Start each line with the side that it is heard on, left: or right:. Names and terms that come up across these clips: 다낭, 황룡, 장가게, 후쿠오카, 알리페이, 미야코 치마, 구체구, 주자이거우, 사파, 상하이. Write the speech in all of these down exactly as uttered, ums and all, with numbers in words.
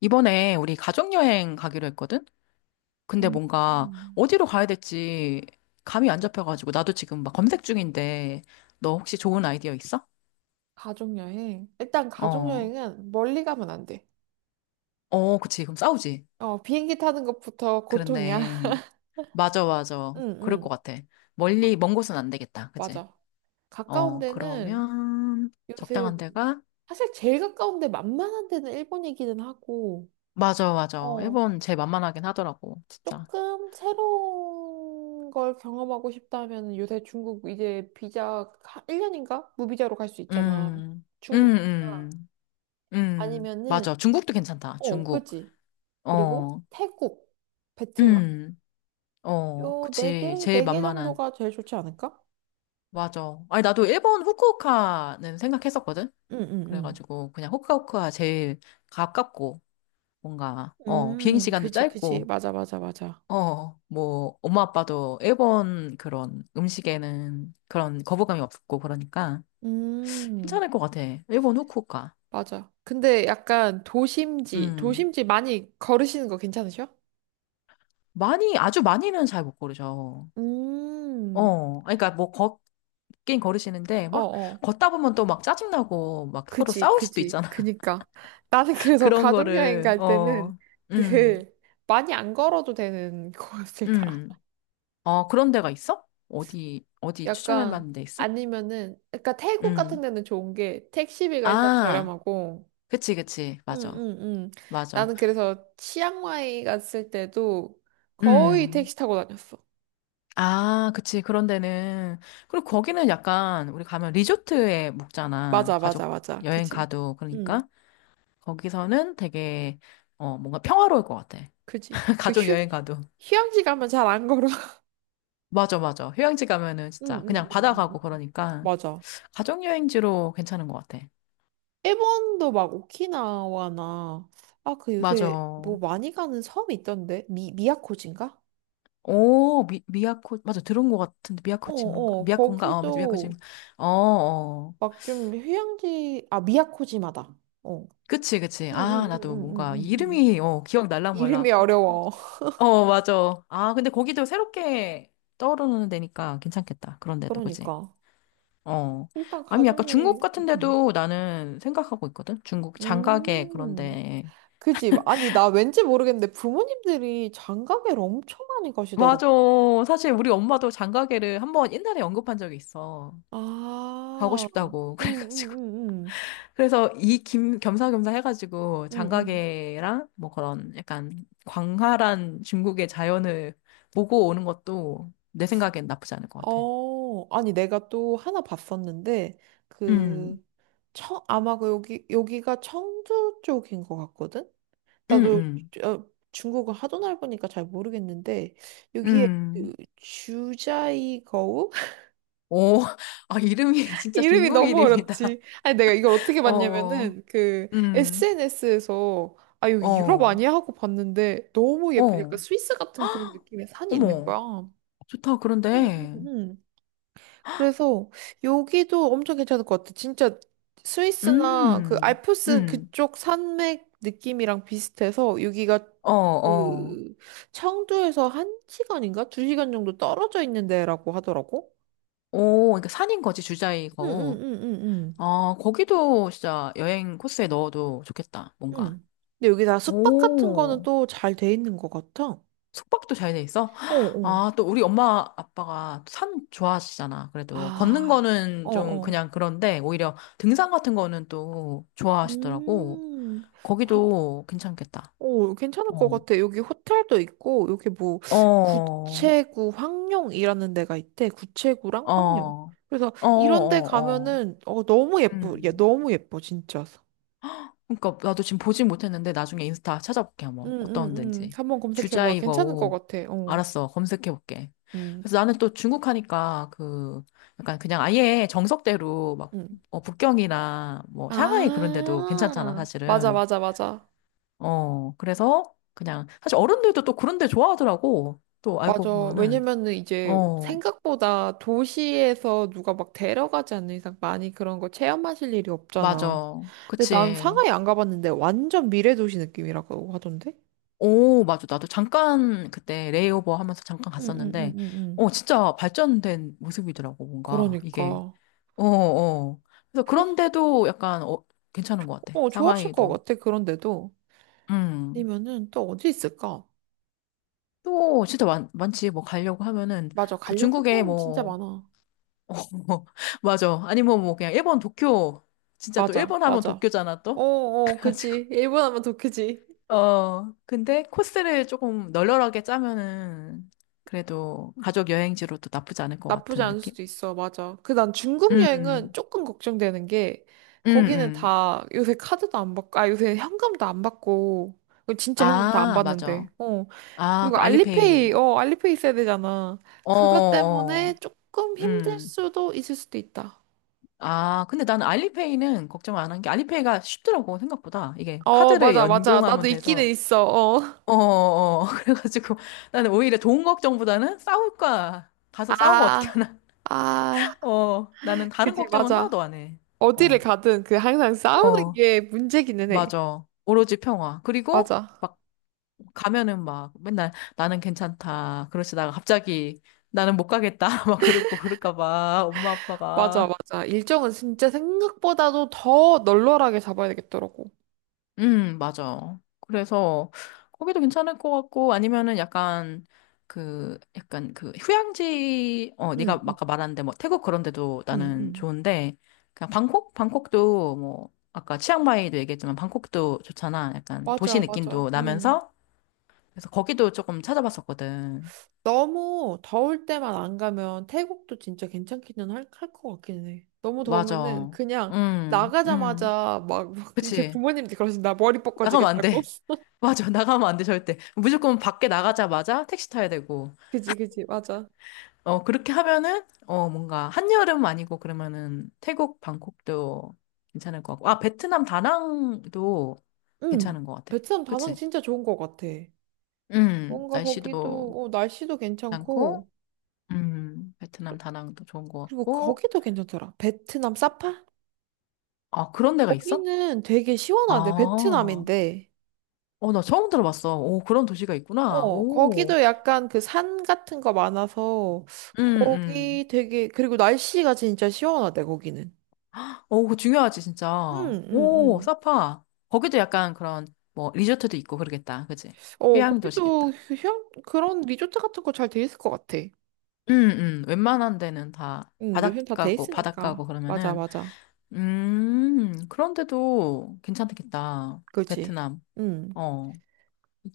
left: 이번에 우리 가족여행 가기로 했거든? 근데
right: 음.
left: 뭔가
right: 음.
left: 어디로 가야 될지 감이 안 잡혀가지고 나도 지금 막 검색 중인데, 너 혹시 좋은 아이디어 있어?
right: 가족여행. 일단
left: 어,
right: 가족여행은 멀리 가면 안 돼.
left: 어, 그치. 그럼 싸우지.
right: 어, 비행기 타는 것부터 고통이야.
left: 그렇네. 맞아, 맞아.
right: 응,
left: 그럴 것
right: 응,
left: 같아. 멀리, 먼 곳은 안 되겠다. 그치?
right: 맞아. 가까운
left: 어,
right: 데는
left: 그러면
right: 요새,
left: 적당한 데가?
right: 사실 제일 가까운 데 만만한 데는 일본이기는 하고,
left: 맞아, 맞아.
right: 어,
left: 일본 제일 만만하긴 하더라고. 진짜.
right: 조금 새로운 걸 경험하고 싶다면 요새 중국 이제 비자 일 년인가? 무비자로 갈 수 있잖아.
left: 음,
right: 중국
left: 음, 음, 음.
right: 아니면은,
left: 맞아. 중국도 괜찮다.
right: 어,
left: 중국.
right: 그치. 그리고
left: 어,
right: 태국, 베트남.
left: 음. 어,
right: 요 네 개?
left: 그치. 제일
right: 네 개
left: 만만한.
right: 정도가 제일 좋지 않을까?
left: 맞아. 아니, 나도 일본 후쿠오카는 생각했었거든?
right: 응, 응,
left: 그래가지고, 그냥 후쿠오카 제일 가깝고, 뭔가, 어,
right: 응. 음,
left: 비행시간도
right: 그지, 그지.
left: 짧고,
right: 맞아, 맞아, 맞아.
left: 어, 뭐, 엄마 아빠도 일본 그런 음식에는 그런 거부감이 없고, 그러니까,
right: 음,
left: 괜찮을 것 같아. 일본 후쿠오카.
right: 맞아. 근데 약간 도심지,
left: 음.
right: 도심지 많이 걸으시는 거 괜찮으셔?
left: 많이, 아주 많이는 잘 못 고르죠.
right: 음,
left: 어, 그러니까 뭐, 걷긴 걸으시는데,
right: 어,
left: 막,
right: 어.
left: 걷다 보면 또 막 짜증나고, 막 서로
right: 그지,
left: 싸울 수도
right: 그지.
left: 있잖아.
right: 그니까. 나는 그래서
left: 그런
right: 가족여행
left: 거를,
right: 갈 때는
left: 어, 음,
right: 늘 많이 안 걸어도 되는 곳을 가.
left: 음. 어, 그런 데가 있어? 어디, 어디 추천할
right: 약간,
left: 만한 데 있어?
right: 아니면은, 그러니까 태국 같은
left: 음.
right: 데는 좋은 게 택시비가 일단
left: 아,
right: 저렴하고,
left: 그치, 그치. 맞아.
right: 응응응.
left: 맞아.
right: 나는 그래서 치앙마이 갔을 때도 거의
left: 음.
right: 택시 타고 다녔어.
left: 아, 그치. 그런 데는. 그리고 거기는 약간, 우리 가면 리조트에 묵잖아.
right: 맞아, 맞아,
left: 가족
right: 맞아.
left: 여행
right: 그지?
left: 가도.
right: 응,
left: 그러니까. 거기서는 되게, 어, 뭔가 평화로울 것 같아.
right: 그지. 그리고
left: 가족
right: 휴,
left: 여행 가도.
right: 휴양지 가면 잘 안 걸어.
left: 맞아, 맞아. 휴양지 가면은 진짜
right: 응응응응.
left: 그냥
right: 응 응,
left: 바다
right: 응.
left: 가고
right: 응.
left: 그러니까.
right: 맞아.
left: 가족 여행지로 괜찮은 것 같아.
right: 일본도 막 오키나와나 아 그
left: 맞아.
right: 요새 뭐 많이 가는 섬이 있던데 미 미야코지인가?
left: 오, 미, 미야코, 맞아. 들은 것 같은데, 미야코 치마인가?
right: 어어
left: 미야코인가? 어, 맞아. 미야코
right: 거기도
left: 치마. 어, 어.
right: 막 좀 휴양지 아 미야코지마다. 어.
left: 그치, 그치. 아, 나도 뭔가
right: 응응응응응응.
left: 이름이, 어, 기억
right: 이름이
left: 날랑말랑.
right: 어려워.
left: 어, 맞아. 아, 근데 거기도 새롭게 떠오르는 데니까 괜찮겠다. 그런데도, 그치?
right: 그러니까.
left: 어.
right: 일단
left: 아니, 약간
right: 가족여행.
left: 중국 같은
right: 음.
left: 데도 나는 생각하고 있거든? 중국 장가게,
right: 음.
left: 그런데.
right: 그지? 아니, 나 왠지 모르겠는데 부모님들이 장가계를 엄청 많이 가시더라고.
left: 맞아. 사실 우리 엄마도 장가게를 한번 옛날에 언급한 적이 있어. 가고
right: 아,
left: 싶다고.
right: 음, 음,
left: 그래가지고.
right: 음, 음,
left: 그래서 이 김, 겸사겸사 해가지고
right: 음, 음.
left: 장가계랑 뭐 그런 약간 광활한 중국의 자연을 보고 오는 것도 내 생각엔 나쁘지 않을 것 같아.
right: 어, 아니, 내가 또 하나 봤었는데,
left: 음,
right: 그, 청, 아마 그 여기, 여기가 청주 쪽인 것 같거든?
left: 음,
right: 나도
left: 음,
right: 어, 중국어 하도 넓으니까 잘 모르겠는데, 여기에 그
left: 음.
right: 주자이거우?
left: 오, 아, 이름이 진짜
right: 이름이
left: 중국
right: 너무
left: 이름이다.
right: 어렵지. 아니, 내가 이걸 어떻게
left: 어,
right: 봤냐면은, 그,
left: 음,
right: 에스엔에스에서, 아, 여기 유럽
left: 어,
right: 아니야? 하고 봤는데, 너무 예쁘니까
left: 어,
right: 스위스 같은 그런 느낌의 산이 있는 거야.
left: 어머,
right: 응,
left: 좋다,
right: 응,
left: 그런데.
right: 응. 그래서, 여기도 엄청 괜찮을 것 같아. 진짜, 스위스나 그
left: 음,
right: 알프스
left: 음,
right: 그쪽 산맥 느낌이랑 비슷해서, 여기가
left: 어, 어.
right: 그, 청두에서 한 시간인가? 두 시간 정도 떨어져 있는 데라고 하더라고.
left: 오, 그러니까 산인 거지,
right: 응, 응,
left: 주자이고.
right: 응, 응,
left: 아, 거기도 진짜 여행 코스에 넣어도 좋겠다, 뭔가.
right: 응. 근데 여기 다 숙박 같은 거는
left: 오,
right: 또 잘 돼 있는 것 같아.
left: 숙박도 잘 돼 있어?
right: 어, 어.
left: 아, 또 우리 엄마 아빠가 산 좋아하시잖아, 그래도. 걷는
right: 아, 어,
left: 거는 좀
right: 어.
left: 그냥 그런데, 오히려 등산 같은 거는 또 좋아하시더라고.
right: 음, 그럼,
left: 거기도 괜찮겠다.
right: 오, 괜찮을 것
left: 어,
right: 같아. 여기 호텔도 있고, 여기 뭐,
left: 어, 어,
right: 구체구 황룡이라는 데가 있대. 구체구랑
left: 어,
right: 황룡. 그래서
left: 어,
right: 이런 데
left: 어.
right: 가면은, 어, 너무 예쁘, 야,
left: 음.
right: 너무 예뻐, 진짜.
left: 그러니까 나도 지금 보진 못했는데 나중에 인스타 찾아볼게,
right: 응,
left: 한번
right: 응,
left: 어떤
right: 응.
left: 데인지.
right: 한번 검색해봐. 괜찮을 것
left: 주자이거우.
right: 같아. 어,
left: 알았어, 검색해볼게.
right: 응
left: 그래서 나는 또 중국 하니까, 그 약간 그냥 아예 정석대로 막
right: 응
left: 어, 북경이나 뭐 샹하이 그런 데도 괜찮잖아,
right: 아, 맞아,
left: 사실은.
right: 맞아, 맞아.
left: 어 그래서 그냥 사실 어른들도 또 그런 데 좋아하더라고, 또 알고
right: 맞아.
left: 보면은.
right: 왜냐면은 이제
left: 어,
right: 생각보다 도시에서 누가 막 데려가지 않는 이상 많이 그런 거 체험하실 일이 없잖아.
left: 맞아.
right: 근데 난
left: 그치.
right: 상하이 안 가봤는데 완전 미래 도시 느낌이라고 하던데?
left: 오, 맞아. 나도 잠깐 그때 레이오버 하면서 잠깐
right: 응, 응, 응,
left: 갔었는데,
right: 응, 응.
left: 어, 진짜 발전된 모습이더라고, 뭔가. 이게.
right: 그러니까.
left: 어, 어. 그래서
right: 그래서,
left: 그런데도 약간, 어, 괜찮은 것 같아.
right: 어, 좋아하실 것
left: 상하이도.
right: 같아. 그런데도.
left: 음.
right: 아니면은 또 어디 있을까?
left: 또, 진짜 많, 많지. 뭐, 가려고 하면은,
right: 맞아.
left: 그
right: 가려고
left: 중국에
right: 하면 진짜
left: 뭐,
right: 많아.
left: 어, 뭐, 맞아. 아니면 뭐, 뭐 그냥 일본 도쿄. 진짜 또
right: 맞아,
left: 일본 하면
right: 맞아.
left: 도쿄잖아,
right: 어,
left: 또?
right: 어,
left: 그래가지고.
right: 그치. 일본 하면 더 크지.
left: 어, 근데 코스를 조금 널널하게 짜면은 그래도 가족 여행지로도 나쁘지 않을 것
right: 나쁘지
left: 같은
right: 않을
left: 느낌?
right: 수도 있어. 맞아. 그 난 중국 여행은
left: 음,
right: 조금 걱정되는 게
left: 음,
right: 거기는
left: 음.
right: 다 요새 카드도 안 받고 아 요새 현금도 안 받고 이거 진짜 현금 다 안
left: 아,
right: 받는데.
left: 맞아.
right: 어.
left: 아,
right: 그리고
left: 그
right: 알리페이
left: 알리페이.
right: 어 알리페이 있어야 되잖아.
left: 어,
right: 그것 때문에
left: 어,
right: 조금 힘들
left: 음.
right: 수도 있을 수도 있다.
left: 아, 근데 나는 알리페이는 걱정 안 한 게 알리페이가 쉽더라고, 생각보다. 이게
right: 어
left: 카드를
right: 맞아 맞아. 나도
left: 연동하면
right: 있기는
left: 돼서.
right: 있어. 어.
left: 어, 어, 어. 그래가지고 나는 오히려 돈 걱정보다는 싸울까. 가서 싸우면 어떻게
right: 아.
left: 하나.
right: 아.
left: 어, 나는 다른
right: 그지
left: 걱정은
right: 맞아.
left: 하나도 안 해.
right: 어디를
left: 어.
right: 가든 그 항상 싸우는
left: 어.
right: 게 문제기는 해.
left: 맞아. 오로지 평화. 그리고
right: 맞아.
left: 막 가면은 막 맨날 나는 괜찮다. 그러시다가 갑자기 나는 못 가겠다. 막 그러고 그럴까 봐. 엄마
right: 맞아,
left: 아빠가.
right: 맞아. 일정은 진짜 생각보다도 더 널널하게 잡아야 되겠더라고.
left: 음, 맞아. 그래서 거기도 괜찮을 것 같고, 아니면은 약간 그 약간 그 휴양지, 어,
right: 응,
left: 네가
right: 응,
left: 아까 말한데 뭐 태국 그런 데도
right: 응,
left: 나는
right: 응.
left: 좋은데, 그냥 방콕? 방콕도 뭐 아까 치앙마이도 얘기했지만 방콕도 좋잖아. 약간 도시
right: 맞아, 맞아.
left: 느낌도
right: 응
left: 나면서. 그래서 거기도 조금 찾아봤었거든.
right: 너무 더울 때만 안 가면 태국도 진짜 괜찮기는 할, 할 것 같긴 해. 너무 더우면은
left: 맞아.
right: 그냥
left: 응, 응.
right: 나가자마자 막, 막 이제
left: 그치.
right: 부모님들 그러신다. 머리 벗겨지
left: 나가면
right: 겠
left: 안
right: 다고
left: 돼. 맞아. 나가면 안 돼, 절대. 무조건 밖에 나가자마자 택시 타야 되고.
right: 그지, 그지. 맞아.
left: 어, 그렇게 하면은, 어, 뭔가, 한여름 아니고 그러면은 태국, 방콕도 괜찮을 것 같고. 아, 베트남 다낭도
right: 응
left: 괜찮은 것 같아.
right: 베트남 다낭
left: 그치?
right: 진짜 좋은 것 같아.
left: 음,
right: 뭔가 거기도
left: 날씨도
right: 어, 날씨도 괜찮고
left: 괜찮고, 음, 베트남 다낭도 좋은 것
right: 그리고
left: 같고.
right: 거기도 괜찮더라. 베트남 사파?
left: 아, 그런 데가 있어?
right: 거기는 되게 시원하대,
left: 아,
right: 베트남인데.
left: 어, 나 처음 들어봤어. 오, 그런 도시가 있구나.
right: 어,
left: 오,
right: 거기도 약간 그 산 같은 거 많아서,
left: 음, 음.
right: 거기 되게, 그리고 날씨가 진짜 시원하대, 거기는.
left: 오, 그거 중요하지,
right: 응,
left: 진짜.
right: 응,
left: 오,
right: 응.
left: 사파. 거기도 약간 그런, 뭐, 리조트도 있고 그러겠다. 그지?
right: 어,
left: 휴양
right: 거기도
left: 도시겠다.
right: 휴양, 그런 리조트 같은 거 잘 돼 있을 것 같아.
left: 음, 음. 웬만한 데는 다
right: 응, 요즘 다 돼
left: 바닷가고, 바닷가고
right: 있으니까. 맞아,
left: 그러면은,
right: 맞아.
left: 음, 그런데도 괜찮겠다.
right: 그지?
left: 베트남.
right: 응.
left: 어,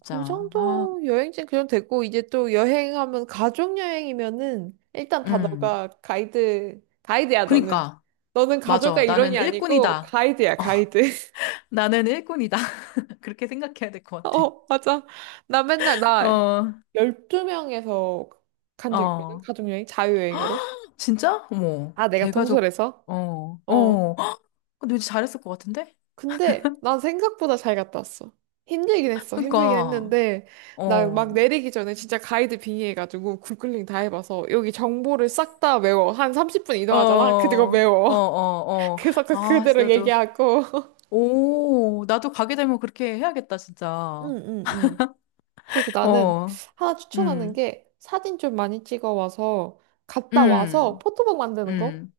right: 그
left: 아,
right: 정도 여행지는 그 정도 됐고 이제 또 여행하면 가족 여행이면은 일단 다
left: 음.
right: 너가 가이드 가이드야 너는
left: 그니까.
right: 너는 가족과
left: 맞아. 나는
right: 일원이 아니고
left: 일꾼이다.
right: 가이드야 가이드
left: 나는 일꾼이다. 그렇게 생각해야 될 것 같아.
right: 어 맞아 나 맨날 나
left: 어,
right: 열두 명에서 간 적 있거든
left: 어.
right: 가족 여행 자유여행으로
left: 진짜? 어머,
right: 아 내가
left: 대가족.
right: 동설에서
left: 어,
right: 어
left: 어. 헉, 근데 왠지 잘했을 것 같은데?
right: 근데 난 생각보다 잘 갔다 왔어. 힘들긴 했어. 힘들긴
left: 그니까,
right: 했는데
left: 어,
right: 나 막
left: 어,
right: 내리기 전에 진짜 가이드 빙의해가지고 구글링 다 해봐서 여기 정보를 싹 다 외워. 한 삼십 분
left: 어,
right: 이동하잖아. 그리고
left: 어,
right: 외워.
left: 어.
right: 그래서 그
left: 아, 진짜
right: 그대로
left: 나도,
right: 얘기하고.
left: 오, 나도 가게 되면 그렇게 해야겠다,
right: 응,
left: 진짜.
right: 응, 응. 그리고 나는
left: 어,
right: 하나 추천하는
left: 음,
right: 게 사진 좀 많이 찍어 와서 갔다 와서
left: 음,
right: 포토북 만드는 거?
left: 음.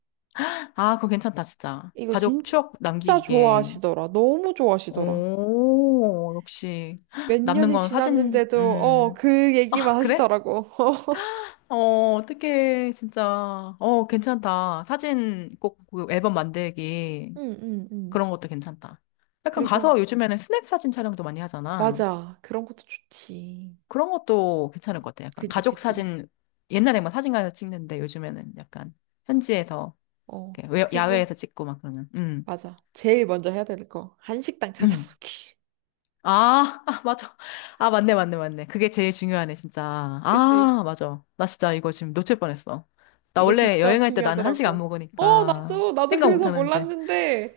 left: 아, 그거 괜찮다, 진짜.
right: 이거
left: 가족 추억
right: 진짜
left: 남기기에.
right: 좋아하시더라. 너무 좋아하시더라.
left: 오, 역시.
right: 몇
left: 남는
right: 년이
left: 건 사진.
right: 지났는데도 어,
left: 음.
right: 그 얘기만
left: 아, 그래?
right: 하시더라고.
left: 어, 어떻게, 진짜. 어, 괜찮다. 사진 꼭그 앨범 만들기.
right: 응, 응, 응.
left: 그런 것도 괜찮다. 약간 가서
right: 그리고,
left: 요즘에는 스냅 사진 촬영도 많이 하잖아.
right: 맞아. 그런 것도 좋지.
left: 그런 것도 괜찮을 것 같아. 약간
right: 그지,
left: 가족
right: 그지.
left: 사진, 옛날에 뭐 사진관에서 찍는데 요즘에는 약간 현지에서,
right: 어.
left: 이렇게 외- 야외에서
right: 그리고,
left: 찍고 막 그러면. 음,
right: 맞아. 제일 먼저 해야 될 거. 한식당
left: 음.
right: 찾아보기.
left: 아, 아, 맞아. 아, 맞네, 맞네, 맞네. 그게 제일 중요하네, 진짜.
right: 그지?
left: 아, 맞아. 나 진짜 이거 지금 놓칠 뻔했어. 나
right: 이거
left: 원래
right: 진짜
left: 여행할 때 나는 한식 안
right: 중요하더라고. 어,
left: 먹으니까
right: 나도, 나도
left: 생각 못
right: 그래서
left: 하는데.
right: 몰랐는데,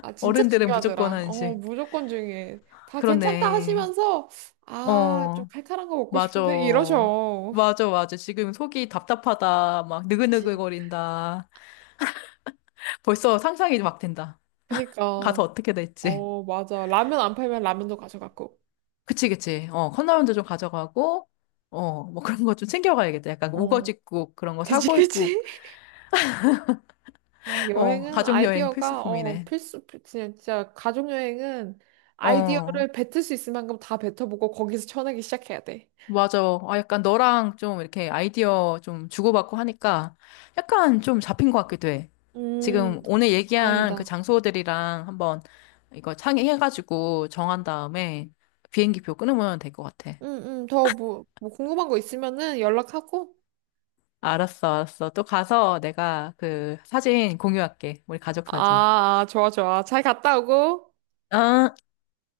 right: 아, 진짜
left: 어른들은 무조건
right: 중요하더라. 어,
left: 한식.
right: 무조건 중요해. 다 괜찮다
left: 그렇네.
right: 하시면서, 아, 좀
left: 어,
right: 칼칼한 거 먹고
left: 맞아.
right: 싶은데? 이러셔.
left: 맞아, 맞아. 지금 속이 답답하다. 막
right: 그치.
left: 느글느글거린다. 벌써 상상이 막 된다. 가서
right: 그니까,
left: 어떻게 될지.
right: 어, 맞아. 라면 안 팔면 라면도 가져갔고.
left: 그치, 그치. 어, 컵라면도 좀 가져가고, 어, 뭐 그런 거 좀 챙겨가야겠다. 약간
right: 어,
left: 우거지국 그런 거
right: 그치,
left: 사골국.
right: 그치. 아,
left: 어,
right: 여행은
left: 가족여행
right: 아이디어가 어
left: 필수품이네.
right: 필수 필- 진짜, 진짜 가족 여행은
left: 어.
right: 아이디어를 뱉을 수 있을 만큼 다 뱉어보고 거기서 쳐내기 시작해야 돼.
left: 맞아. 아, 약간 너랑 좀 이렇게 아이디어 좀 주고받고 하니까 약간 좀 잡힌 것 같기도 해. 지금
right: 음,
left: 오늘 얘기한 그
right: 다행이다.
left: 장소들이랑 한번 이거 창의해가지고 정한 다음에 비행기표 끊으면 될 것 같아.
right: 음, 음, 더 뭐, 뭐 궁금한 거 있으면은 연락하고.
left: 알았어, 알았어. 또 가서 내가 그 사진 공유할게. 우리 가족 사진.
right: 아, 아, 좋아, 좋아. 잘 갔다 오고.
left: 아.